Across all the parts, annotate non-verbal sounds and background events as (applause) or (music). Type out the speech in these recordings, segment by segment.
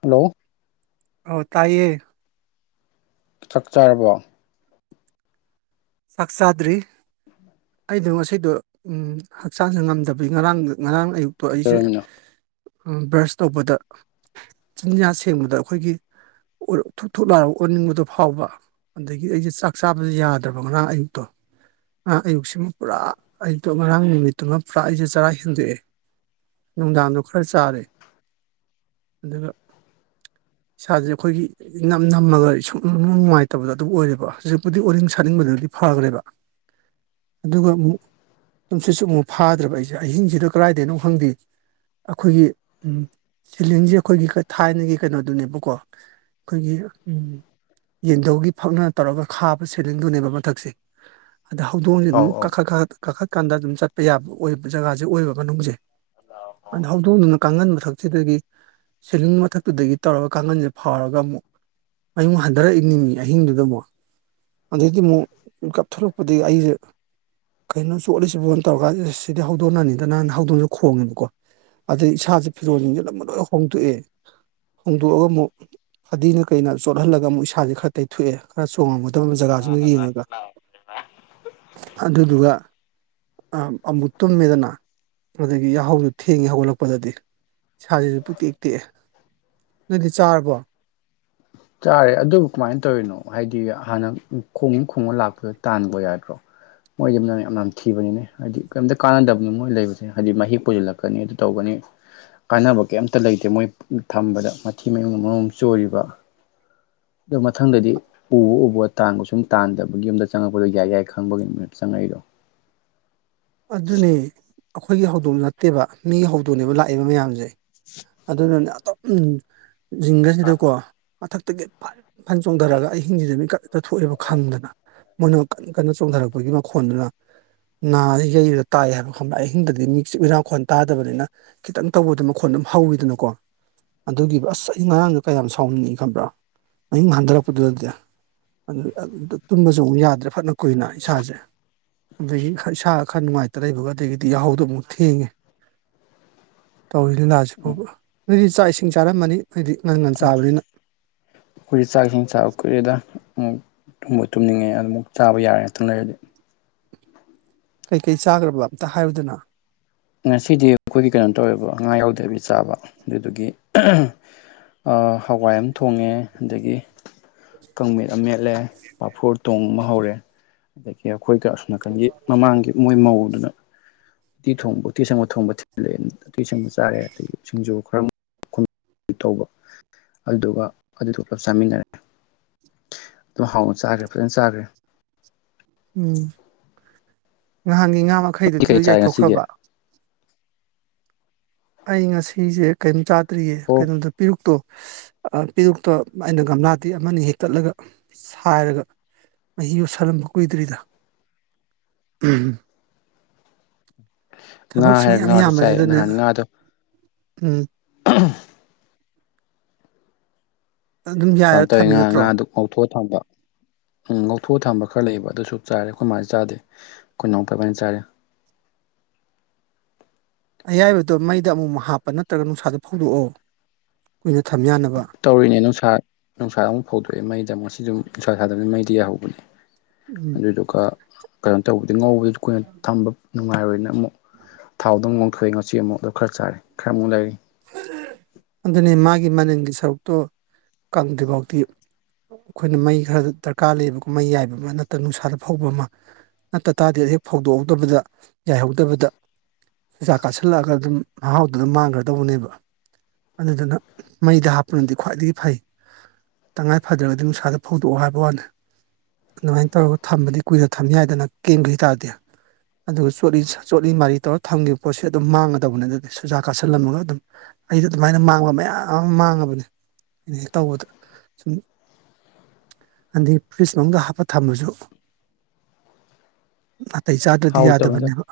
hello ꯍ ꯇꯏꯌꯦ ꯆꯥꯛ ꯆꯥꯔꯕꯣ ꯁꯥꯛꯆꯥꯥꯗ꯭ꯔꯤ ꯑꯩꯗꯣ ꯉꯗꯣ ꯍꯛꯆꯥꯡꯁ ꯉꯝꯗꯕꯤꯩ ꯉꯔꯥꯡ ꯉꯔꯥꯡ ꯑꯌꯨꯛ ꯣ ꯑꯩꯁꯦ ꯀꯩꯗꯧꯔꯝꯃꯤꯅꯣ ꯕ꯭ꯔꯁ ꯇꯧꯕꯗ ꯆꯤꯟꯖꯥꯛ ꯁꯦꯡꯕꯗ ꯑꯩꯈꯣꯏꯒꯤ ꯊꯨꯛ ꯊꯨ ꯂꯥꯔꯒ ꯑꯣꯟꯅꯤꯡꯕꯗꯣ ꯐꯥꯎꯕ ꯑꯗꯒꯤ ꯑꯩꯁꯦ ꯆꯥꯛ ꯆꯥꯕꯗ ꯌꯥꯗ꯭ꯔꯕ ꯑꯩꯇꯣ ꯑꯌꯨꯛꯁꯤꯃ ꯄꯨꯔꯥ ꯑꯩꯗꯣ ꯉꯔꯥꯡ ꯅꯨꯃꯤꯠꯇꯨꯃ ꯄꯨꯔꯥ ꯑꯩꯁꯦ ꯆꯔꯥ ꯍꯦꯟꯗꯣꯛꯑꯦ ꯅꯨꯡꯗꯥꯡꯗꯣ ꯈꯔ ꯆꯥꯔꯦ ꯑꯗꯨꯒ ꯏꯁꯥꯁꯦ ꯑꯩꯈꯣꯏꯒꯤ ꯅꯝ ꯅꯝꯃꯒ ꯁꯨꯡ ꯅꯨꯡꯉꯥꯏꯇꯕꯗ ꯑꯗꯨꯝ ꯑꯣꯏꯔꯦꯕ ꯍꯧꯖꯤꯛꯄꯨꯗꯤ ꯑꯣꯔꯤꯡ ꯈꯠꯅꯤꯡꯕꯗꯗꯤ ꯐꯈ꯭ꯔꯦꯕ ꯑꯗꯨꯒ ꯑꯃꯨꯛ ꯁꯨꯝꯁꯤꯠ ꯆꯨꯝꯃꯨꯛ ꯐꯥꯗ꯭ꯔꯕ ꯑꯩꯁꯦ ꯑꯍꯤꯡꯁꯤꯗ ꯀꯗꯥꯏꯗꯩꯅꯣ ꯈꯪꯗꯦ ꯑꯩꯈꯣꯏꯒꯤ ꯎ ꯁꯤꯂꯤꯡꯁꯦ ꯑꯩꯈꯣꯏꯒꯤ ꯊꯥꯏꯅꯒꯤ ꯀꯩꯅꯣꯗꯨꯅꯦꯕꯀꯣ ꯑꯩꯈꯣꯏꯒꯤ ꯎ ꯌꯦꯟꯙꯧꯒꯤ ꯐꯛꯅ ꯇꯧꯔꯒ ꯈꯥꯕꯁꯦ ꯐꯦꯂꯤꯡꯗꯨꯅꯦꯕ ꯃꯊꯛꯁꯦ ꯑꯗ ꯍꯧꯗꯣꯡꯁꯦ ꯑꯧ ꯑꯗꯨꯝ ꯑꯧ ꯀꯛ ꯈꯛ ꯀꯈ ꯀꯥꯈꯠꯀꯥꯟꯗ ꯑꯗꯨꯝ ꯆꯠꯄ ꯌꯥꯕ ꯑꯣꯏꯕ ꯖꯒꯥꯁꯦ ꯑꯣꯏꯕ ꯃꯅꯨꯡꯁꯦ ꯑ ꯍꯧꯗꯣꯡꯗꯨꯅ ꯀꯥꯡꯍꯟꯕꯊꯛꯁꯤꯗꯒꯤ ꯁꯤꯂꯤꯡ ꯃꯊꯛꯇꯨꯗꯒꯤ ꯇꯧꯔꯒ ꯀꯥꯡꯒꯟꯁꯦ ꯐꯥꯎꯔꯒ ꯑꯃꯨꯛ ꯑꯩꯨꯛ ꯍꯟꯊꯔꯛꯏꯅꯤꯅꯤ ꯑꯍꯤꯡꯗꯨꯗ ꯑꯃꯨꯛ ꯑꯩꯗꯒꯤ ꯑꯃꯨꯛ ꯀꯥꯞꯊꯂꯛꯄꯗꯒꯤ ꯑꯩꯁꯦ ꯀꯩꯅꯣ ꯆꯣꯠꯂꯤꯁꯤꯕꯣꯟ ꯇꯧꯔꯀꯥꯟ ꯁꯤꯗꯤ ꯍꯧꯗꯣꯟꯅꯤꯗ ꯅꯍꯥꯟ ꯍꯧꯗꯣꯟꯁꯨ ꯈꯣꯡꯉꯦꯕꯀꯣ ꯑꯗꯩ ꯏꯁꯥꯁꯦ ꯐꯤꯔꯣꯜꯁꯤꯡꯁꯦ ꯑꯗꯨ ꯂꯣꯏ ꯍꯣꯡꯗꯣꯛꯑꯦ ꯍꯣꯡꯗꯣꯛꯑꯒ ꯑꯃꯨꯛ ꯐꯗꯤꯅ ꯀꯩꯅ ꯆꯣꯠꯍꯜꯂꯒ ꯑꯃꯨꯛ ꯏꯁꯥꯁꯦ ꯈꯔ ꯇꯩꯊꯣꯛꯑꯦ ꯈꯔ ꯆꯣꯡꯉꯝꯒꯗꯕ ꯖꯒꯥꯁꯤꯃ ꯌꯦꯡꯉꯒ ꯑ ꯑꯗꯨꯗꯨꯒ ꯑꯃꯨ ꯇꯨꯝꯃꯦꯗꯅ ꯑꯗꯒꯤ ꯌꯥꯍꯧꯗꯨ ꯊꯦꯡꯉꯦ ꯍꯧꯒꯠꯂꯛꯄꯗꯗꯤ ꯁꯥꯥꯁꯤꯁꯨ ꯄꯨꯛꯛꯇꯦꯛ ꯇꯦꯛꯑꯦ ꯅꯣꯏꯗꯤ ꯆꯥꯔꯕꯣ ꯆꯥꯔꯦ ꯑꯗꯨꯕꯨ ꯀꯃꯥꯏꯅ ꯇꯧꯔꯤꯅꯣ ꯍꯥꯏꯗꯤ ꯍꯥꯟꯅꯛ ꯈꯣꯡ ꯈꯣꯡꯉ ꯂꯥꯛꯄꯗꯣ ꯇꯥꯟꯕ ꯌꯥꯗ꯭ꯔꯣ ꯃꯣꯏꯗꯤ ꯌꯥꯝꯅ ꯊꯤꯕꯅꯤꯅꯦ ꯍꯥꯏꯗꯤ ꯀꯩꯝꯇ ꯀꯥꯟꯅꯗꯕꯅꯤ ꯃꯣꯏ ꯂꯩꯕꯁꯦ ꯍꯥꯏꯗꯤ ꯃꯍꯤꯛ ꯄꯨꯁꯤꯜꯂꯛꯀꯅꯤ ꯑꯗꯨ ꯇꯒꯅꯤ ꯀꯥꯟꯅꯕ ꯀꯩꯝꯇ ꯂꯩꯇꯦ ꯃꯣꯏ ꯊꯝꯕꯗ ꯃꯊꯤ ꯃꯌꯨꯡ ꯃꯔꯨꯝꯝ ꯆꯣꯏꯔꯤꯕ ꯑꯗꯣ ꯃꯊꯪꯗꯗꯤ ꯎꯕ ꯎꯕ ꯇꯥꯟꯕ ꯁꯨꯝ ꯇꯥꯟꯗꯕꯒꯤꯨꯝꯗ ꯆꯪꯉꯛꯄꯗꯣ ꯌꯥꯏ ꯌꯥꯏ ꯈꯪꯕꯒꯤꯃꯤ ꯆꯪꯉꯛꯏ ꯑꯗꯨꯖꯅꯦ ꯑꯩꯈꯣꯏꯒꯤ ꯍꯧꯗꯣꯡ ꯅꯠꯇꯦꯕ ꯃꯤꯒꯤ ꯍꯧꯗꯣꯡꯅꯦꯕ ꯂꯥꯛꯏꯕ ꯃꯌꯥꯝꯁꯦ ꯑꯗꯨꯅꯅꯦ ꯑꯇꯣꯞ ꯤꯡꯒꯁꯤꯗꯀꯣ ꯃꯊꯛꯇꯒꯤ ꯐ ꯏ ꯐꯟ ꯆꯣꯡꯊꯔꯒ ꯑꯍꯤꯡꯁꯤꯗ ꯃꯤꯀꯛꯇ ꯊꯣꯛꯑꯦꯕ ꯈꯪꯗꯅ ꯃꯣꯏꯅ ꯀꯟꯅ ꯆꯣꯡꯊꯔꯛꯄꯒꯤ ꯃꯈꯣꯟꯗꯨꯅ ꯅꯥꯔꯤ ꯌꯩꯔ ꯇꯥꯏ ꯍꯥꯏꯕ ꯈꯪꯕ ꯑꯩ ꯑꯍꯤꯡꯗꯗꯤ ꯃꯤꯁꯨ ꯎꯔꯥꯡꯈꯣꯟ ꯇꯥꯗꯕꯅꯤꯅ ꯈꯤꯇꯪ ꯇꯧꯕꯗ ꯃꯈꯣꯟ ꯑꯗꯨꯝ ꯍꯧꯋꯤꯗꯅꯀꯣ ꯑꯗꯨꯒꯤꯕ ꯑꯁ ꯑꯩ ꯉꯉꯥꯡꯗꯣ ꯀꯌꯥꯝ ꯁꯥꯎꯅꯤꯡꯉꯤ ꯈꯕ꯭ꯔꯥ ꯃꯌꯤꯡ ꯍꯟꯊꯔꯛꯄꯗꯨꯗꯗꯤ ꯇꯨꯝꯕꯁꯨ ꯑꯃꯨꯛ ꯌꯥꯗ꯭ꯔꯦ ꯐꯠꯅ ꯀꯨꯏꯅ ꯏꯁꯥꯁꯦ ꯑꯗꯒꯤ ꯏꯁꯥ ꯑꯈꯔ ꯅꯨꯡꯉꯥꯏꯇ ꯂꯩꯕꯒꯥ ꯑꯗꯒꯤꯗꯤ ꯌꯥꯍꯧꯗꯣ ꯑꯃꯨꯛ ꯊꯦꯡꯉꯦ ꯇꯧꯔꯤ ꯂꯤꯂꯥꯁꯤ ꯐꯥꯎꯕ ꯅꯣꯏꯗꯤ ꯆꯥꯛ ꯏꯁꯤꯡ ꯆꯥꯔꯝꯃꯅꯤ ꯅꯣꯏꯗꯤ ꯉꯟ ꯉꯟ ꯆꯥꯕꯅꯤꯅ ꯑꯩꯈꯣꯏ ꯆꯥꯛꯁꯤꯡ ꯆꯥꯛ ꯀꯨꯏꯔ‌ꯦꯗꯤ ꯑꯃꯨ ꯇꯨꯝꯕ ꯇꯨꯝꯅꯤꯡꯉꯦ ꯑꯗꯨ ꯑꯃꯨꯛ ꯆꯥꯕ ꯌꯥꯔꯦ ꯉꯥꯛꯇꯪ ꯂꯩꯔꯗꯤ ꯀꯩꯀꯩ ꯆꯥꯈ꯭ꯔꯕ ꯑꯝꯇ ꯍꯥꯏꯔꯨꯗꯨꯅ ꯉꯁꯤꯗꯤ ꯑꯩꯈꯣꯏꯒꯤ ꯀꯩꯅꯣ ꯇꯧꯋꯦꯕ ꯑꯉꯥ ꯌꯥꯎꯗꯗꯤ ꯆꯥꯕ ꯑꯗꯨꯗꯒꯤ ꯍꯋꯥꯏ ꯑꯃ ꯊꯣꯡꯉꯦ ꯑꯗꯒꯤ ꯀꯥꯡꯃꯤꯠ ꯑꯃ ꯃꯦꯠꯂꯦ ꯄꯥꯐꯣꯔ ꯇꯣꯡꯕ ꯍꯧꯔꯦ ꯑꯗꯒꯤ ꯑꯩꯈꯣꯏꯒ ꯅꯥꯀꯟꯒꯤ ꯃꯃꯥꯡꯒꯤ ꯃꯣꯏ ꯃꯧꯗꯨꯅ ꯎꯇꯤ ꯊꯣꯡꯕ ꯎꯇꯤ ꯁꯪꯕ ꯊꯣꯡꯕ ꯊꯤꯜꯂꯦ ꯎꯇꯤ ꯁꯪꯕ ꯆꯥꯔꯦ ꯑꯗꯒꯤ ꯁꯤꯡꯖꯨ ꯈꯔ ꯇꯧꯕ ꯑꯗꯨꯗꯨꯒ ꯑꯗꯨꯗ ꯄꯨꯂꯞ ꯆꯥꯃꯤꯟꯅꯔꯦ ꯑꯗꯨ ꯍꯥꯎꯅ ꯆꯥꯈ꯭ꯔꯦ ꯐꯖꯅ ꯆꯥꯈ꯭ꯔꯦ ꯎꯝ ꯅꯍꯥꯟꯒꯤ ꯉꯥ ꯅꯣꯏꯗꯤ ꯃꯈꯩꯗꯨꯗꯤ ꯀꯩ ꯂꯣꯏ ꯆꯥꯏ ꯉꯁꯤꯒꯤ ꯌꯥꯏꯊꯣꯛꯈ꯭ꯔꯕ ꯑꯩ ꯉꯁꯤꯁꯦ ꯀꯔꯤꯝ ꯆꯥꯗ꯭ꯔꯤꯌꯦ ꯑꯣ ꯀꯩꯅꯣꯝꯇ ꯄꯤꯔꯨꯛꯇꯣ ꯄꯦꯔꯨꯛꯇ ꯑꯩꯅ ꯒꯝꯂꯥꯗꯤ ꯑꯃꯅꯤ ꯍꯦꯛꯛꯇꯠꯂꯒ ꯁꯥꯏꯔꯒ ꯃꯍ ꯌꯣꯠ ꯁꯥꯜꯂꯝꯕ ꯀꯨꯏꯗ꯭ꯔꯤꯗ ꯎ ꯉꯥ ꯁꯨꯝ ꯍꯥꯏꯔꯒ ꯌꯥꯝ ꯉꯥꯁꯨ ꯆꯥꯏ ꯌꯥꯝꯕꯁꯤꯗꯅꯦ ꯅꯍꯥꯟ ꯉꯥꯗꯣ ꯎꯝ ꯑ (unintelligible) (inaudible) ꯑꯗꯨꯝ ꯌꯥꯏꯔ ꯀꯃꯥꯏ ꯇꯧꯋꯤ ꯊꯝꯃꯤ ꯉꯥ ꯅꯠꯇ꯭ꯔꯣ ꯉꯥꯗꯨ ꯉꯧꯊꯣꯛꯑ ꯊꯝꯕꯥ ꯎꯝ ꯂꯧꯊꯣꯛꯑ ꯊꯝꯕ ꯈꯔ ꯂꯩꯌꯦꯕ ꯑꯗꯨꯁꯨ ꯆꯥꯔꯦ ꯑꯩꯈꯣꯏꯃꯥꯏꯅ ꯆꯥꯗꯦ ꯑꯩꯈꯣꯏ ꯃ ꯀꯃꯥꯏꯅ ꯆꯥꯔꯦ ꯑꯌꯥꯏꯕꯗꯨꯣ ꯃꯩꯗ ꯑꯃꯨꯛꯨꯛ ꯍꯥꯞꯄ ꯅꯠꯇ꯭ꯔꯒ ꯅꯨꯡꯁꯥꯗ ꯐꯧꯗꯣꯛꯑꯣ ꯀꯨꯏꯅ ꯊꯝ ꯌꯥꯅꯕ ꯇꯧꯔꯤꯅꯦ ꯅꯨꯡꯁꯥ ꯅꯨꯡꯁꯥꯗ ꯑꯃꯨꯛ ꯐꯧꯗꯣꯛꯑꯦ ꯃꯩꯗ ꯑꯃꯨꯛ ꯁꯤꯁꯨ ꯅꯨꯡꯁꯥ ꯁꯥꯗꯕꯅꯤ ꯃꯩ ꯗꯍꯨꯕ ꯎꯝ ꯑꯗꯨꯗꯨꯒ ꯀꯩꯅꯣ ꯇꯧꯕꯗꯤ ꯉꯧꯕ ꯀꯨꯏꯅ ꯊꯝꯕ ꯅꯨꯡꯉꯥꯏꯔꯣꯏꯅ ꯑꯃꯨꯛ ꯊꯥꯎꯗ ꯑꯃ ꯂꯣꯡꯊꯣꯛꯑꯦ ꯉꯁꯤ ꯑꯃꯨꯛꯗ ꯈꯔ ꯆꯥꯔꯦ ꯈꯔꯃꯨꯛ ꯂꯩꯔꯤ ꯑꯗꯨꯅꯤ ꯃꯥꯒꯤ ꯃꯅꯤꯡꯜꯒꯤ ꯁꯔꯨꯛꯇꯣ ꯀꯪꯗ꯭ꯔꯤꯐꯥꯎꯗꯤꯤ ꯑꯩꯈꯣꯏꯅ ꯃꯩ ꯈꯔ ꯗꯔꯀꯥꯔ ꯂꯩꯌꯦꯕꯀꯣ ꯃꯩ ꯌꯥꯏꯕ ꯑꯃ ꯅꯠꯇ꯭ꯔꯒ ꯅꯨꯡꯁꯥꯗ ꯐꯧꯕ ꯑꯃ ꯅꯠꯇ ꯇꯥꯔꯗꯤ ꯍꯦꯛ ꯐꯧꯗꯣꯛꯍꯧꯗꯕꯗ ꯌꯥꯏꯍꯧꯗꯕꯗ ꯆꯩꯖꯥꯛ ꯀꯥꯁꯤꯜꯂꯛꯑꯒ ꯑꯗꯨꯝ ꯃꯍꯥꯎꯗꯨ ꯑꯗꯨꯝ ꯃꯥꯡꯈ꯭ꯔ ꯇꯧꯕꯅꯦꯕ ꯑꯗꯨꯗꯨꯅ ꯃꯩꯗ ꯍꯥꯞꯄꯅꯗꯤ ꯈ꯭ꯋꯥꯏꯗꯒꯤ ꯐꯩ ꯇꯉꯥꯏ ꯐꯗ꯭ꯔꯒꯗꯤ ꯅꯨꯡꯁꯥꯗ ꯐꯧꯗꯣꯛꯑꯣ ꯍꯥꯏꯕ ꯋꯥꯅꯤ ꯑꯗꯨꯃꯥꯏꯅ ꯇꯧꯔꯒ ꯊꯝꯕꯗꯤ ꯀꯨꯏꯔ ꯊꯝꯅꯤ ꯍꯥꯏꯗꯅ ꯀꯦꯡꯒ ꯍꯥꯏꯇꯥꯥꯔꯗꯤ ꯑꯗꯨꯒ ꯆꯣꯠꯂꯤ ꯆꯣꯠꯂꯤ ꯃꯔꯤ ꯇꯧꯔꯒ ꯊꯝꯈꯤꯕ ꯄꯣꯠꯁꯦ ꯑꯗꯨꯝ ꯃꯥꯡꯒꯗꯕꯅꯦ ꯑꯗꯨꯗꯤ ꯁꯨꯖꯥ ꯀꯁꯤ ꯊꯜꯂꯝꯃꯒ ꯑꯗꯨꯝ ꯑꯩꯗ ꯑꯗꯨꯃꯥꯏꯅ ꯃꯥꯡꯕ ꯃꯌꯥꯝ ꯑꯃ ꯃꯥꯡꯉꯕꯅꯦ ꯑꯩꯅ ꯍꯦꯛ ꯇꯧꯕꯗ ꯁꯨꯝ ꯑꯗꯗꯤ ꯐꯔꯤꯁ ꯃꯅꯨꯡꯗ ꯍꯥꯞꯄ ꯊꯝꯃꯁꯨ ꯅꯥꯇꯩ ꯆꯥꯗ꯭ꯔꯗꯤ ꯍꯥꯎꯇꯕꯅꯤꯗ ꯌꯥꯗꯕꯅꯦꯕ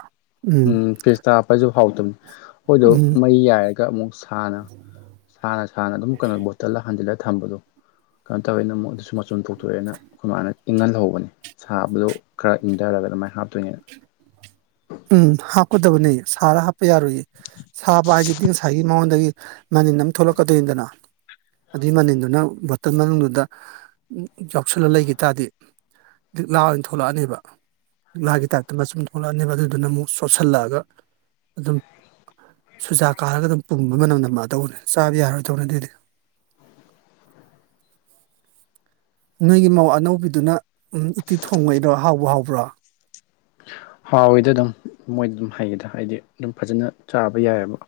ꯎꯝ ꯐꯦꯤꯁꯇ ꯍꯥꯞꯄꯁꯨ ꯍꯥꯎꯇꯕꯅꯤ ꯍꯣꯏꯗꯣ ꯎꯝ ꯃꯩ ꯌꯥꯏꯔ ꯑꯃꯨꯛꯅ ꯁꯅ ꯁꯅ ꯑꯗꯨꯝ ꯀꯩꯅꯣ ꯕꯣꯇꯜꯂ ꯍꯟꯖꯤꯜꯂꯒ ꯊꯝꯕꯗꯣ ꯀꯩꯅꯣ ꯇꯧꯋꯦꯅ ꯃ ꯑꯗꯨꯁꯨ ꯃꯆꯨꯝ ꯊꯣꯛꯇꯣꯛꯑꯦꯅ ꯑꯩꯈꯣꯏ ꯃꯥꯅ ꯏꯪꯍꯜꯍꯧꯕꯅꯤ ꯁꯥꯕꯗꯣ ꯈꯔ ꯏꯪꯊꯔ ꯃ ꯍꯥꯞꯇꯣꯏꯅꯦ ꯎꯝ ꯍꯥꯞꯀꯗꯕꯅꯦ ꯁꯥꯔ ꯍꯥꯞꯄ ꯌꯥꯔꯣꯏꯌꯦ ꯁꯥꯕ ꯍꯥꯏꯁꯤꯗꯤ ꯉꯁꯥꯏꯒꯤ ꯃꯉꯣꯟꯗꯒꯤ ꯅꯪ ꯊꯣꯛꯂꯛꯀꯗꯣꯏꯅꯤꯗꯅ ꯑꯗꯨꯏ ꯃꯅꯤꯟꯗꯨꯅ ꯕꯣꯇꯜ ꯃꯅꯨꯡꯗꯨꯗ ꯌꯥꯎꯁꯜꯂ ꯂꯩꯈꯤ ꯇꯥꯔꯗꯤ ꯂꯤꯛꯂꯥ ꯑꯣꯏꯅ ꯊꯣꯛꯂꯛꯑꯅꯦꯕ ꯂꯤꯛꯂꯥꯒꯤ ꯇꯥꯏꯞꯇ ꯃꯆꯨꯝ ꯊꯣꯛꯂꯛꯑꯅꯦꯕ ꯑꯗꯨ ꯑꯗꯨꯅ ꯑꯃꯨꯛ ꯁꯣꯠꯁꯤꯜꯂꯛꯑꯒ ꯑꯗꯨꯝ ꯁꯨꯖꯥꯛ ꯀꯥꯜꯂꯒ ꯑꯗꯨꯝ ꯄꯨꯝꯕ ꯃꯅꯝꯗ ꯃꯥꯗꯧꯕꯅꯦ ꯆꯥꯕ ꯌꯥꯔꯣꯏꯗꯧꯅꯦ ꯑꯗꯨꯗꯤ (unintelligible) ꯅꯣꯏꯒꯤ ꯃꯧ ꯑꯅꯧꯕꯤꯗꯨꯅ ꯎꯇꯤ ꯊꯣꯡꯉꯛꯩꯔꯣ ꯍꯥꯎꯕ ꯍꯥꯎꯕ꯭ꯔꯣ ꯍꯥꯎꯋꯗ ꯑꯗꯨꯝ ꯃꯣꯏꯗ ꯑꯗꯨꯝ ꯍꯩꯒꯦꯗ ꯍꯥꯏꯗꯤ ꯑꯗꯨꯝ ꯐꯖꯅ ꯆꯥꯕ ꯌꯥꯏꯑꯕ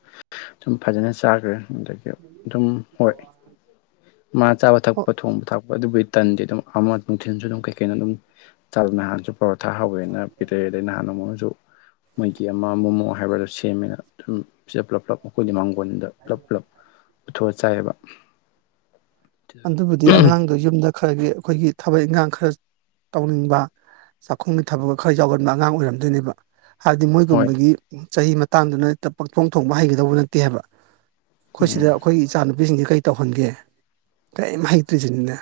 ꯁꯨꯝ ꯐꯖ ꯐꯖꯅ ꯆꯥꯈ꯭ꯔꯦ ꯑꯗꯒꯤ ꯑꯗꯨꯝ ꯍꯣꯏ (unintelligible) ꯃꯥ ꯆꯥꯕ ꯊꯛꯄ ꯑꯣ ꯊꯣꯡꯕ ꯊꯛꯄ ꯑꯗꯨꯕꯨꯩ ꯇꯟꯗꯤ ꯑꯗꯨꯝ ꯑꯃ ꯅꯨꯡꯊꯤꯜꯁꯨ ꯑꯗꯨꯝ ꯀꯩꯀꯩꯅ ꯑꯗꯨꯝ ꯇꯜ ꯃꯍꯥꯟꯁꯨ ꯄꯣꯔꯣꯊꯥ ꯍꯧꯋꯦꯅ ꯇꯗꯅꯍꯥꯟꯅꯃꯣꯁꯨ ꯃꯣꯏꯒꯤ ꯑꯃ ꯃꯣꯃꯣ ꯍꯥꯏꯕꯗꯣ ꯁꯦꯝꯃꯦꯅ ꯑꯗꯨꯝ ꯄꯨꯂꯞ ꯄꯨꯂꯞ ꯃꯈꯣꯏꯗꯤ ꯃꯥꯡ ꯣꯟꯗ ꯄꯨꯂꯞ ꯄꯨꯂꯞ ꯄꯨꯊꯣꯛꯑ ꯆꯥꯏꯌꯦꯕ ꯑꯗꯨꯕꯨꯗꯤ ꯑꯉꯥꯡꯗꯨꯣ ꯌꯨꯝꯗ ꯈꯔꯒꯤ ꯑꯩꯈꯣꯏꯒꯤ ꯊꯕꯛ ꯏꯟꯈꯥꯡ ꯈꯔ ꯇꯧꯅꯤꯡꯕ ꯆꯥꯛꯈꯨꯝꯒꯤ ꯊꯕꯛꯀ ꯈꯔ ꯌꯥꯎꯒꯟꯕ ꯑꯉꯥꯡ ꯑꯣꯏꯔꯝꯗꯣꯏꯅꯦꯕ ꯍꯥꯏꯕꯗꯤ ꯍꯣꯏ ꯃꯣꯏꯒꯨꯝꯕꯒꯤ ꯆꯍꯤ ꯃꯇꯥꯡꯗꯨꯅ ꯍꯦ ꯄꯥꯛꯊꯣꯡ ꯊꯣꯡꯕ ꯍꯩꯒꯗꯧꯕ ꯅꯠꯇꯦ ꯍꯥꯏꯕ ꯑꯩꯈꯣꯏ ꯁꯤꯗ ꯎꯝ ꯑꯩꯈꯣꯏꯒꯤ ꯏꯆꯥ ꯅꯨꯨꯄꯤꯁꯤꯡꯁꯤ ꯀꯔꯤ ꯇꯧꯍꯟꯒꯦ ꯀꯔꯤꯝ ꯍꯩꯇ꯭ꯔꯤꯁꯤꯅꯤꯅꯦ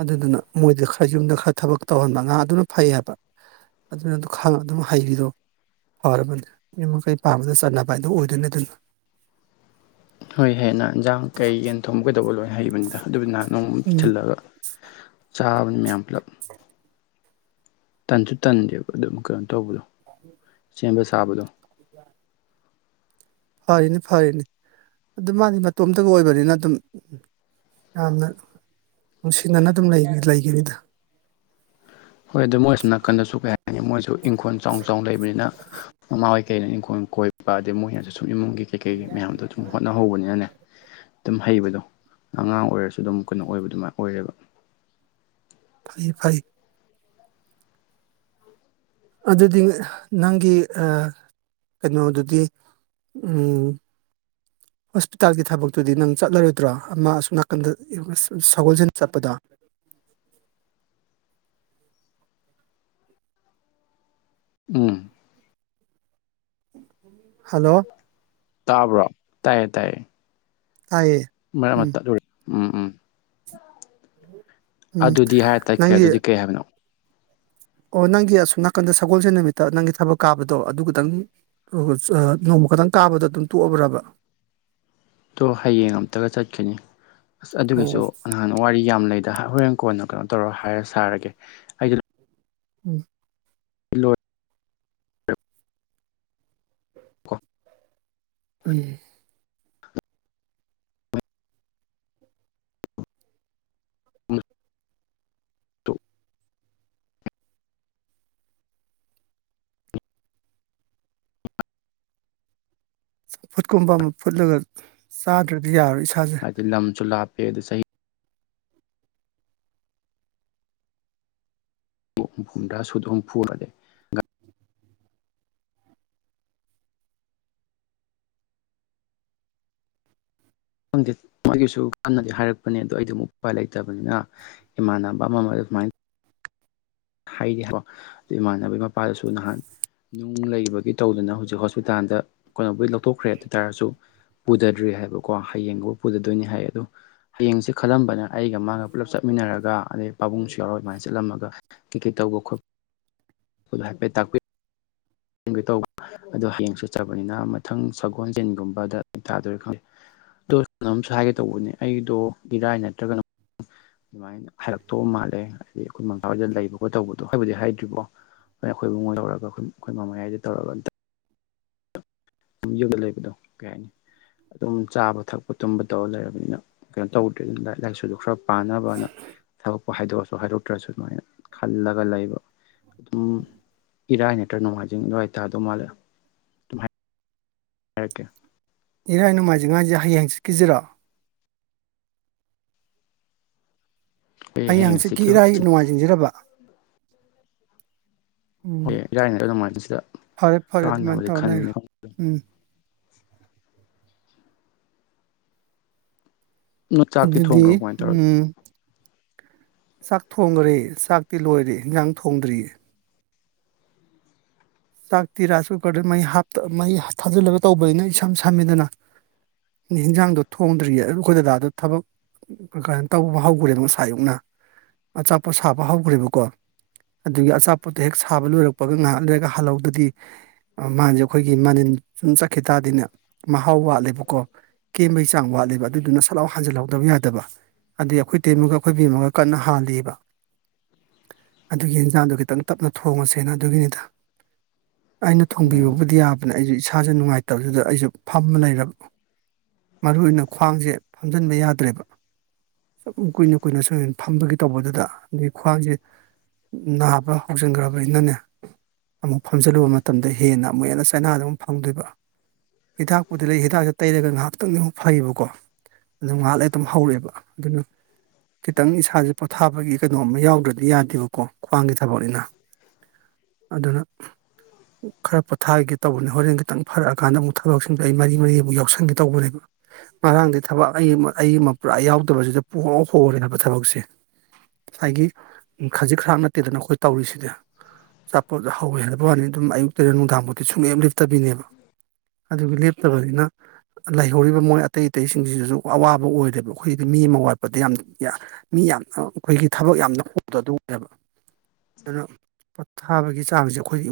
ꯑꯗꯨꯗꯨꯅ ꯃꯣꯏꯗ ꯈꯔ ꯌꯨꯝꯗ ꯈꯔ ꯊꯕꯛ ꯇꯧꯍꯟꯕ ꯉꯥꯗꯨꯅ ꯐꯩ ꯍꯥꯏꯕ ꯑꯗꯨꯅ ꯈ ꯑꯗꯨꯝ ꯍꯥꯏꯩꯕꯤꯔꯛꯑꯣ ꯐꯔꯕꯅꯦ ꯃꯤꯨꯝ ꯃꯈꯩ ꯄꯥꯝꯕꯗ ꯆꯥꯟꯅꯕ ꯍꯥꯏꯗꯣ ꯑꯣꯏꯗꯣꯏꯅꯤ ꯑꯗꯨꯅ ꯍꯣꯏ ꯍꯅ ꯏꯟꯖꯥꯡ ꯀꯩ ꯌꯦꯅ ꯊꯣꯡꯒꯗꯧꯕ ꯂꯣꯏꯅ ꯍꯥꯏꯔꯤꯕꯅꯤꯗ ꯑꯗꯨꯕꯨ ꯅꯍ ꯅꯣꯡ ꯎꯝ ꯊꯤꯜꯂꯒ ꯆꯥꯕꯅꯤ ꯃꯌꯥꯝ ꯄꯨꯂꯞ ꯇꯟꯁꯨ ꯇꯟꯗꯦꯕ ꯑꯗꯨꯝ ꯀꯩꯅꯣ ꯇꯧꯕꯗꯣ (unintelligible) ꯆꯕ ꯁꯥꯕꯗꯣ (inaudible) ꯐꯔꯤꯅꯤ ꯐꯔꯤꯅꯤ ꯑꯗꯨ ꯃꯥꯅꯤ ꯃꯇꯣꯝꯇꯒ ꯑꯣꯏꯕꯅꯤꯅ ꯑꯗꯨꯝ ꯎꯝ ꯌꯥꯝꯅ ꯅꯨꯡꯁꯤꯅꯅ ꯑꯗꯨꯝ ꯂꯩꯒꯅꯤꯗ ꯍꯣꯏ ꯑꯗꯨ ꯃꯣꯏꯁꯨ ꯅꯥꯀꯟꯗꯁꯨ ꯀꯩ ꯍꯥꯏꯅꯤ ꯃꯣꯏꯁꯨ ꯏꯪꯈꯣꯜ ꯆꯥꯎꯅ ꯆꯥꯎꯅ ꯂꯩꯕꯅꯤꯅ ꯃꯃꯥ ꯍꯣꯏ ꯀꯩꯀꯩꯅ ꯏꯪꯈꯣꯜ ꯀꯣꯏꯕ ꯄꯥꯗꯦ ꯃꯣꯏꯅꯁꯨ ꯁꯨꯝ ꯏꯃꯨꯡꯒꯤ ꯀꯩꯀꯩ ꯃꯌꯥꯝꯗꯣ ꯑꯗꯨꯨꯝ ꯍꯣꯠꯅꯍꯧꯕꯅꯤꯅꯅꯦ ꯑꯗꯨꯝ ꯍꯍꯩꯕꯗꯣ ꯑꯉꯥꯡ ꯑꯣꯏꯔꯁꯨ ꯑꯗꯨꯝ ꯀꯩꯅꯣ ꯑꯣꯏꯕ ꯑꯗꯨꯃꯥꯏ ꯑꯣꯏꯔꯦꯕ ꯑꯩ ꯐꯥꯏ ꯑꯗꯨꯗꯤ ꯅꯪꯒꯤ ꯀꯩꯅꯣ ꯑꯗꯨꯗꯤ ꯎꯝ ꯍꯣꯁꯄꯤꯇꯥꯜꯒꯤ ꯊꯕꯛꯇꯨꯗꯤ ꯅꯪ ꯆꯠꯂꯔꯣꯏꯗ꯭ꯔꯣ ꯑꯃ ꯑ ꯅꯥꯀꯟꯗ ꯁꯒꯣꯜꯁꯟ ꯆꯠꯄꯗ ꯎꯝ ꯎꯝ ꯍꯜꯂꯣ ꯇꯥꯕ꯭ꯔꯣ ꯇꯥꯏꯌꯦ ꯇꯥꯏꯌꯦ ꯇꯥꯏꯌꯦ ꯃꯔꯛ ꯑꯃ ꯎꯝ ꯇꯠꯂꯨꯔꯦ ꯎꯝ ꯎꯝ ꯎꯝ ꯑꯗꯨꯗꯤ ꯍꯥꯏꯔꯦ ꯇꯠꯈ꯭ꯔꯦ ꯅꯪꯒꯤ ꯑꯗꯨꯗꯤ ꯀꯩ ꯍꯥꯏꯕꯅꯣ ꯑꯣ ꯅꯪꯒꯤ ꯑꯁꯣꯝ ꯅꯥꯀꯟꯗ ꯁꯒꯣꯜꯁꯦ ꯅꯨꯃꯤꯠꯇ ꯅꯪꯒꯤ ꯊꯕꯛ ꯀꯥꯕꯗꯣ ꯑꯗꯨꯇꯪ ꯑꯗꯨꯒ ꯅꯣꯡꯃ ꯈꯛꯇꯪ ꯀꯥꯕꯗ ꯑꯗꯨꯝ ꯇꯣꯛꯑꯕ꯭ꯔꯕ ꯇꯣ ꯍꯌꯦꯡ ꯑꯃꯝꯇꯒ ꯆꯠꯀꯅꯤ ꯑꯁ ꯑꯣ ꯑꯗꯨꯒꯤꯁꯨ ꯅꯍꯥꯟꯅ ꯋꯥꯔꯤ ꯌꯥꯝ ꯂꯩꯗ ꯍꯣꯔꯦꯟ ꯀꯣꯟꯅ ꯀꯩꯅꯣ ꯇꯧꯔ ꯍꯥꯏꯔ ꯁꯥꯔꯒꯦ ꯑꯩꯗꯨ ꯎꯝ ꯀ ꯎꯝ ꯆꯐꯨꯠꯀꯨꯝꯕ ꯑꯃ ꯐꯨꯠꯂꯒ ꯆꯥꯗ꯭ꯔꯗꯤ ꯌꯥꯔꯣꯏ ꯏꯁꯥꯁꯦ ꯐꯦꯗ ꯁꯍꯤ ꯐꯨꯝꯗ꯭ꯔ ꯁꯨꯗꯣꯡ ꯐꯨꯗꯦ ꯈꯪꯗ ꯑꯩꯒꯤꯁꯨ ꯀꯟꯅꯗꯤ ꯍꯥꯏꯔꯛꯄꯅꯦ ꯑꯗꯣ ꯑꯩꯗꯤ ꯑꯃ ꯎꯄꯥꯏ ꯂꯩꯇꯕꯅꯤꯅ ꯏꯃꯥꯟꯅꯕ ꯑꯃ ꯑꯃ (unintelligible) ꯍꯥꯏꯔꯤꯣ ꯑꯗꯨ ꯏꯃꯥꯟꯅꯕꯒꯤ ꯃꯄꯥꯗꯁꯨ ꯅꯍꯥꯟ ꯅꯨꯡ ꯂꯩꯕꯒꯤ ꯇꯧꯗꯅ ꯍꯧꯖꯤꯛ ꯍꯣꯁꯄꯤꯇꯥꯜꯗ ꯀꯩꯅꯣꯕꯨꯩ ꯂꯧꯊꯣꯛꯈ꯭ꯔꯦ ꯑꯗꯨ ꯇꯥꯔꯁꯨ ꯄꯨꯗꯗ꯭ꯔꯤ ꯍꯥꯏꯕꯀꯣ ꯍꯌꯦꯡꯒꯕꯨ ꯄꯨꯗꯗꯣꯏꯅꯤ ꯍꯥꯏ ꯑꯗꯣ ꯍꯌꯦꯡꯁꯦ ꯈꯜꯂꯝꯕꯅ ꯑꯩꯒ ꯃꯥꯒ ꯄꯨꯜꯂꯞ ꯆꯠꯃꯤꯟꯅꯔꯒ ꯑꯗꯩ ꯄꯥꯕꯨꯡꯁꯨ ꯌꯥꯎꯔ ꯑꯗꯨꯃꯥꯏꯅ ꯆꯠꯂꯝꯃꯒ ꯇꯤꯀꯦ ꯇꯧꯒꯈ ꯈꯨꯗ ꯍꯥꯏ ꯄꯦ ꯇꯈꯏ ꯒ ꯇꯧꯕ ꯑꯗꯣ ꯍꯌꯦꯡ ꯆꯠꯆꯕꯅꯤꯅ ꯃꯊꯪ ꯁꯒꯣꯜꯖꯤꯟꯒꯨꯝꯕꯗ ꯇꯥꯗꯣꯏꯔ ꯈꯪꯗꯦ ꯑꯗꯝꯁꯨ ꯍꯥꯏꯒꯦ ꯇꯧꯕꯅꯦ ꯑꯩꯗꯣ ꯏꯔꯥꯏ ꯅꯠꯇ꯭ꯔꯒꯅ ꯑꯗꯨꯃꯥꯏꯅ ꯍꯥꯏꯔꯛꯇꯧꯕ ꯃꯥꯜꯂꯦ ꯍꯥꯏꯗꯤ ꯑꯩꯈꯣꯏ ꯃꯥꯋꯥꯗ ꯂꯩꯕ ꯈꯣꯠ ꯇꯧꯕꯗꯣ ꯍꯥꯏꯕꯨꯗꯤ ꯍꯥꯏꯗ꯭ꯔꯤꯕꯣ ꯑꯩꯈꯣꯏ ꯏꯕꯨꯡ ꯂꯧꯔꯒ ꯑꯩꯈꯣꯏ ꯑꯩꯈꯣꯏ ꯃꯃꯌꯥꯏꯗ ꯇꯧꯔꯒ ꯑꯃꯝꯇ ꯌꯨꯝꯗ ꯂꯩꯕꯗꯣ ꯀꯩ ꯍꯥꯏꯅꯤ ꯑꯗꯨꯝ ꯆꯥꯕ ꯊꯛꯄ ꯇꯨꯝꯕ ꯇꯧꯔ ꯂꯩꯔꯕꯅꯤꯅ ꯀꯩꯅꯣ ꯇꯧꯗ꯭ꯔꯦꯅ ꯂꯥꯏꯔꯤꯛ ꯂꯥꯏꯁꯨꯗ ꯈꯔ ꯄꯥꯅꯕꯅ ꯊꯕꯛꯄꯨ ꯍꯥꯏꯗꯣꯛꯑꯁꯨ ꯍꯥꯏꯗꯣꯛꯇ꯭ꯔꯁꯨ ꯑꯗꯨꯃꯥꯏꯅ ꯈꯜꯂꯒ ꯂꯩꯕ ꯑꯗꯨꯝ ꯏꯔꯥꯏ ꯅꯠꯇ꯭ꯔ ꯅꯣꯡꯃꯥꯏꯖꯤꯡ ꯂꯥꯏ ꯇꯗꯧ ꯃꯥꯜꯂꯦ ꯑꯣꯀꯦ ꯏꯔꯥꯏ ꯅꯣꯡꯃꯥꯏꯖꯤꯡ ꯉꯥꯏꯁꯦ ꯍꯌꯦꯡ ꯆꯤꯠꯀꯤꯁꯤꯔꯥ ꯑꯩ ꯍꯪꯆꯤꯠꯀꯤ ꯏꯔꯥꯏ ꯅꯣꯡꯉꯥꯏꯖꯤꯡꯖꯔꯕ ꯍꯣꯏ ꯎꯝ ꯏꯥꯏꯅꯦ ꯑꯗꯨꯃꯥꯏꯅ ꯁꯤꯗ ꯐꯔꯦ ꯐꯔꯦ ꯑꯗꯨꯃꯥꯏꯅ ꯀꯥꯟꯅꯕꯗꯤ ꯇꯧꯔ ꯈꯟꯕꯅꯤ ꯂꯩꯔꯣ ꯎꯝ ꯅꯣꯏ ꯆꯥꯛꯇꯤ ꯑꯗꯨꯗꯤ ꯊꯣꯡꯈ꯭ꯔꯕꯣ ꯀꯃꯥꯏꯅ ꯇꯧꯔꯒꯦ ꯎꯝ ꯆꯥꯛ ꯊꯣꯡꯈꯔꯦ ꯆꯥꯛꯇꯤ ꯂꯣꯏꯔꯦ ꯏꯟꯖꯥꯡ ꯊꯣꯡꯗ꯭ꯔꯤꯌꯦ ꯆꯥꯛꯇꯤ ꯔꯥꯏꯁ ꯀꯨꯀꯔꯗꯨ ꯃꯩ ꯃꯩ ꯊꯥꯖꯤꯜꯂꯒ ꯇꯧꯕꯅꯤꯅ ꯏꯁꯝ ꯁꯝꯃꯤꯗꯅ ꯍꯤꯟꯖꯥꯡꯗꯣ ꯊꯣꯡꯗ꯭ꯔꯤꯌꯦ ꯑꯗꯨ ꯑꯩꯈꯣꯏ ꯗꯗꯥꯗꯣ ꯊꯕꯛ ꯇꯧꯕ ꯍꯧꯈ꯭ꯔꯦ ꯑꯗꯨ ꯉꯁꯥꯏꯌꯨꯛꯅ ꯑꯆꯥꯄꯣꯠ ꯁꯥꯕ ꯍꯧꯈ꯭ꯔꯦꯕꯀꯣ ꯑꯗꯨꯒꯤ ꯑꯆꯥꯄꯣꯠꯇꯣ ꯍꯦꯛ ꯁꯥꯕ ꯂꯣꯏꯔꯛꯄꯒ ꯉꯥꯏꯍꯥꯛ ꯂꯩꯣꯏꯔꯒ ꯍꯜꯍꯧꯗꯗꯤ ꯃꯥꯁꯦ ꯑꯩꯈꯣꯏꯒꯤ ꯃꯅꯤꯟ ꯁꯨꯝ ꯆꯠꯈꯤ ꯇꯥꯔꯗꯤꯅꯦ ꯃꯍꯥꯎ ꯋꯥꯠꯂꯦꯕꯀꯣ ꯀꯦꯝꯕꯒꯤ ꯆꯥꯡ ꯋꯥꯠꯂꯤꯦꯕ ꯑꯗꯨꯗꯨꯅ ꯁꯂꯥꯎ ꯍꯟꯖꯤꯜꯍꯧꯗꯕ ꯌꯥꯗꯕ ꯑꯗꯨꯩ ꯑꯩꯈꯣꯏ ꯇꯦꯟꯃꯒ ꯑꯩꯈꯣꯏ ꯦꯝꯃꯒ ꯀꯟꯅ ꯍꯥꯜꯂꯤꯕ ꯑꯗꯨꯒꯤ ꯑꯦꯟꯖꯥꯡꯗꯣ ꯈꯤꯇꯪ ꯇꯞꯅ ꯊꯣꯡꯉꯁꯦꯅ ꯑꯗꯨꯒꯤꯅꯤꯗ ꯑꯩꯅ ꯑꯣ ꯊꯣꯡꯕꯤꯕꯕꯨꯗꯤ ꯌꯥꯕꯅꯦ ꯑꯩꯁꯨ ꯏꯁꯥꯁꯦ ꯅꯨꯡꯉꯥꯏꯇꯕꯗꯨꯗ ꯑꯩꯁꯨ ꯐꯝꯃ ꯂꯩꯔꯕ ꯃꯔꯨ ꯑꯣꯏꯅ ꯈ꯭ꯋꯥꯡꯁꯦ ꯐꯝꯖꯤꯟꯕ ꯌꯥꯗ꯭ꯔꯦꯕ ꯁꯨꯝ ꯀꯨꯏꯅ ꯀꯨꯏꯅ ꯁꯨꯝꯅ ꯐꯝꯕꯒꯤ ꯇꯧꯕꯗꯨꯗ ꯑꯗꯒꯤ ꯈ꯭ꯋꯥꯡꯁꯦ ꯅꯥꯕ꯭ꯔ ꯍꯧꯖꯤꯟꯈ꯭ꯔꯕꯅꯤꯅꯅꯦ ꯑꯃꯨꯛ ꯐꯝꯖꯤꯜꯂꯨꯕ ꯃꯇꯝꯗ ꯍꯦꯟꯅ ꯑꯃꯨꯛ ꯍꯦꯟꯅ ꯆꯥꯏꯅꯥꯗ ꯑꯃꯨꯛ ꯐꯪꯗꯣꯏꯕ ꯍꯤꯗꯥꯛꯄꯨꯗꯤ ꯂꯩ ꯍꯤꯗꯥꯛꯁꯤꯦ ꯇꯩꯔꯒ ꯉꯥꯏꯍꯥꯛꯇꯪꯗꯤ ꯑꯃꯨꯛ ꯐꯩꯌꯦꯕꯀꯣ ꯑꯗꯨꯝ ꯉꯥꯏꯍꯥꯛꯂ ꯑꯗꯨꯝ ꯍꯧꯔꯛꯑꯦꯕ ꯑꯗꯨꯅ ꯈꯤꯇꯪ ꯏꯁꯥꯁꯦ ꯄꯣꯊꯥꯕꯒꯤ ꯀꯩꯅꯣꯝ ꯌꯥꯎꯗ꯭ꯔꯗꯤ ꯌꯥꯗꯦꯕꯀꯣ ꯈ꯭ꯋꯥꯡꯒꯤ ꯊꯕꯛꯅꯤꯅ ꯑꯗꯨꯅ ꯈꯔ ꯄꯣꯊꯥꯒꯦ ꯇꯧꯕꯅꯦ ꯍꯣꯔꯦꯟ ꯈꯤꯇꯪ ꯐꯔꯛꯑꯀꯥꯟꯗ ꯑꯃꯨꯛ ꯊꯕꯛꯁꯤꯡꯁꯦ ꯑꯩ ꯃꯔꯤ ꯃꯔꯤ ꯑꯃꯨꯛ ꯌꯥꯎꯁꯟꯒꯦ ꯇꯧꯕꯅꯦꯕ ꯉꯔꯥꯡꯗꯤ ꯊꯕꯛ ꯑꯩ ꯑꯩꯒꯤ ꯃꯄ ꯌꯥꯎꯗꯕꯁꯤꯗ ꯄ ꯍ ꯍꯣꯔꯦꯕ ꯊꯕꯛꯁꯦ ꯉꯁꯥꯏꯒꯤ ꯈꯖꯤꯛ ꯈꯔ ꯅꯠꯇꯦꯗꯅ ꯑꯩꯈꯣꯏ ꯇꯧꯔꯤꯁꯤꯗꯤ ꯑꯆꯥꯄꯣꯠ ꯍꯧꯋ ꯍꯦꯜꯂꯄ ꯋꯥꯅꯤ ꯑꯗꯨꯝ ꯑꯌꯨꯛ ꯇꯔꯦꯠ ꯅꯨꯡꯗꯥꯡꯐꯥꯎꯗꯤꯤ ꯁꯨꯡꯂꯦꯝ ꯂꯦꯞꯇꯕꯤꯅꯦꯕ ꯑꯗꯨ ꯂꯞ ꯇꯕꯅꯤꯅ ꯂꯩꯍꯧꯔꯤꯕ ꯃꯣꯏ ꯑꯇꯩ ꯑꯇꯩꯁꯤꯡꯁꯤꯗꯁꯨ ꯑꯋꯥꯕ ꯑꯣꯏꯔꯦꯕ ꯑꯩꯈꯣꯏꯗꯤ ꯃꯤ ꯑꯃ ꯋꯥꯠꯄꯗ ꯌꯥꯝ ꯃꯤ ꯌꯥꯝꯅ ꯑꯩꯈꯣꯏꯒꯤ ꯊꯕꯛ ꯌꯥꯝꯅ ꯍꯨꯗ ꯑꯗꯨ ꯑꯣꯏꯅꯦꯕ ꯑꯗꯨꯅ ꯊꯥꯕꯒꯤ ꯆꯥꯡꯁꯦ ꯑꯩꯈꯣꯏꯒꯤ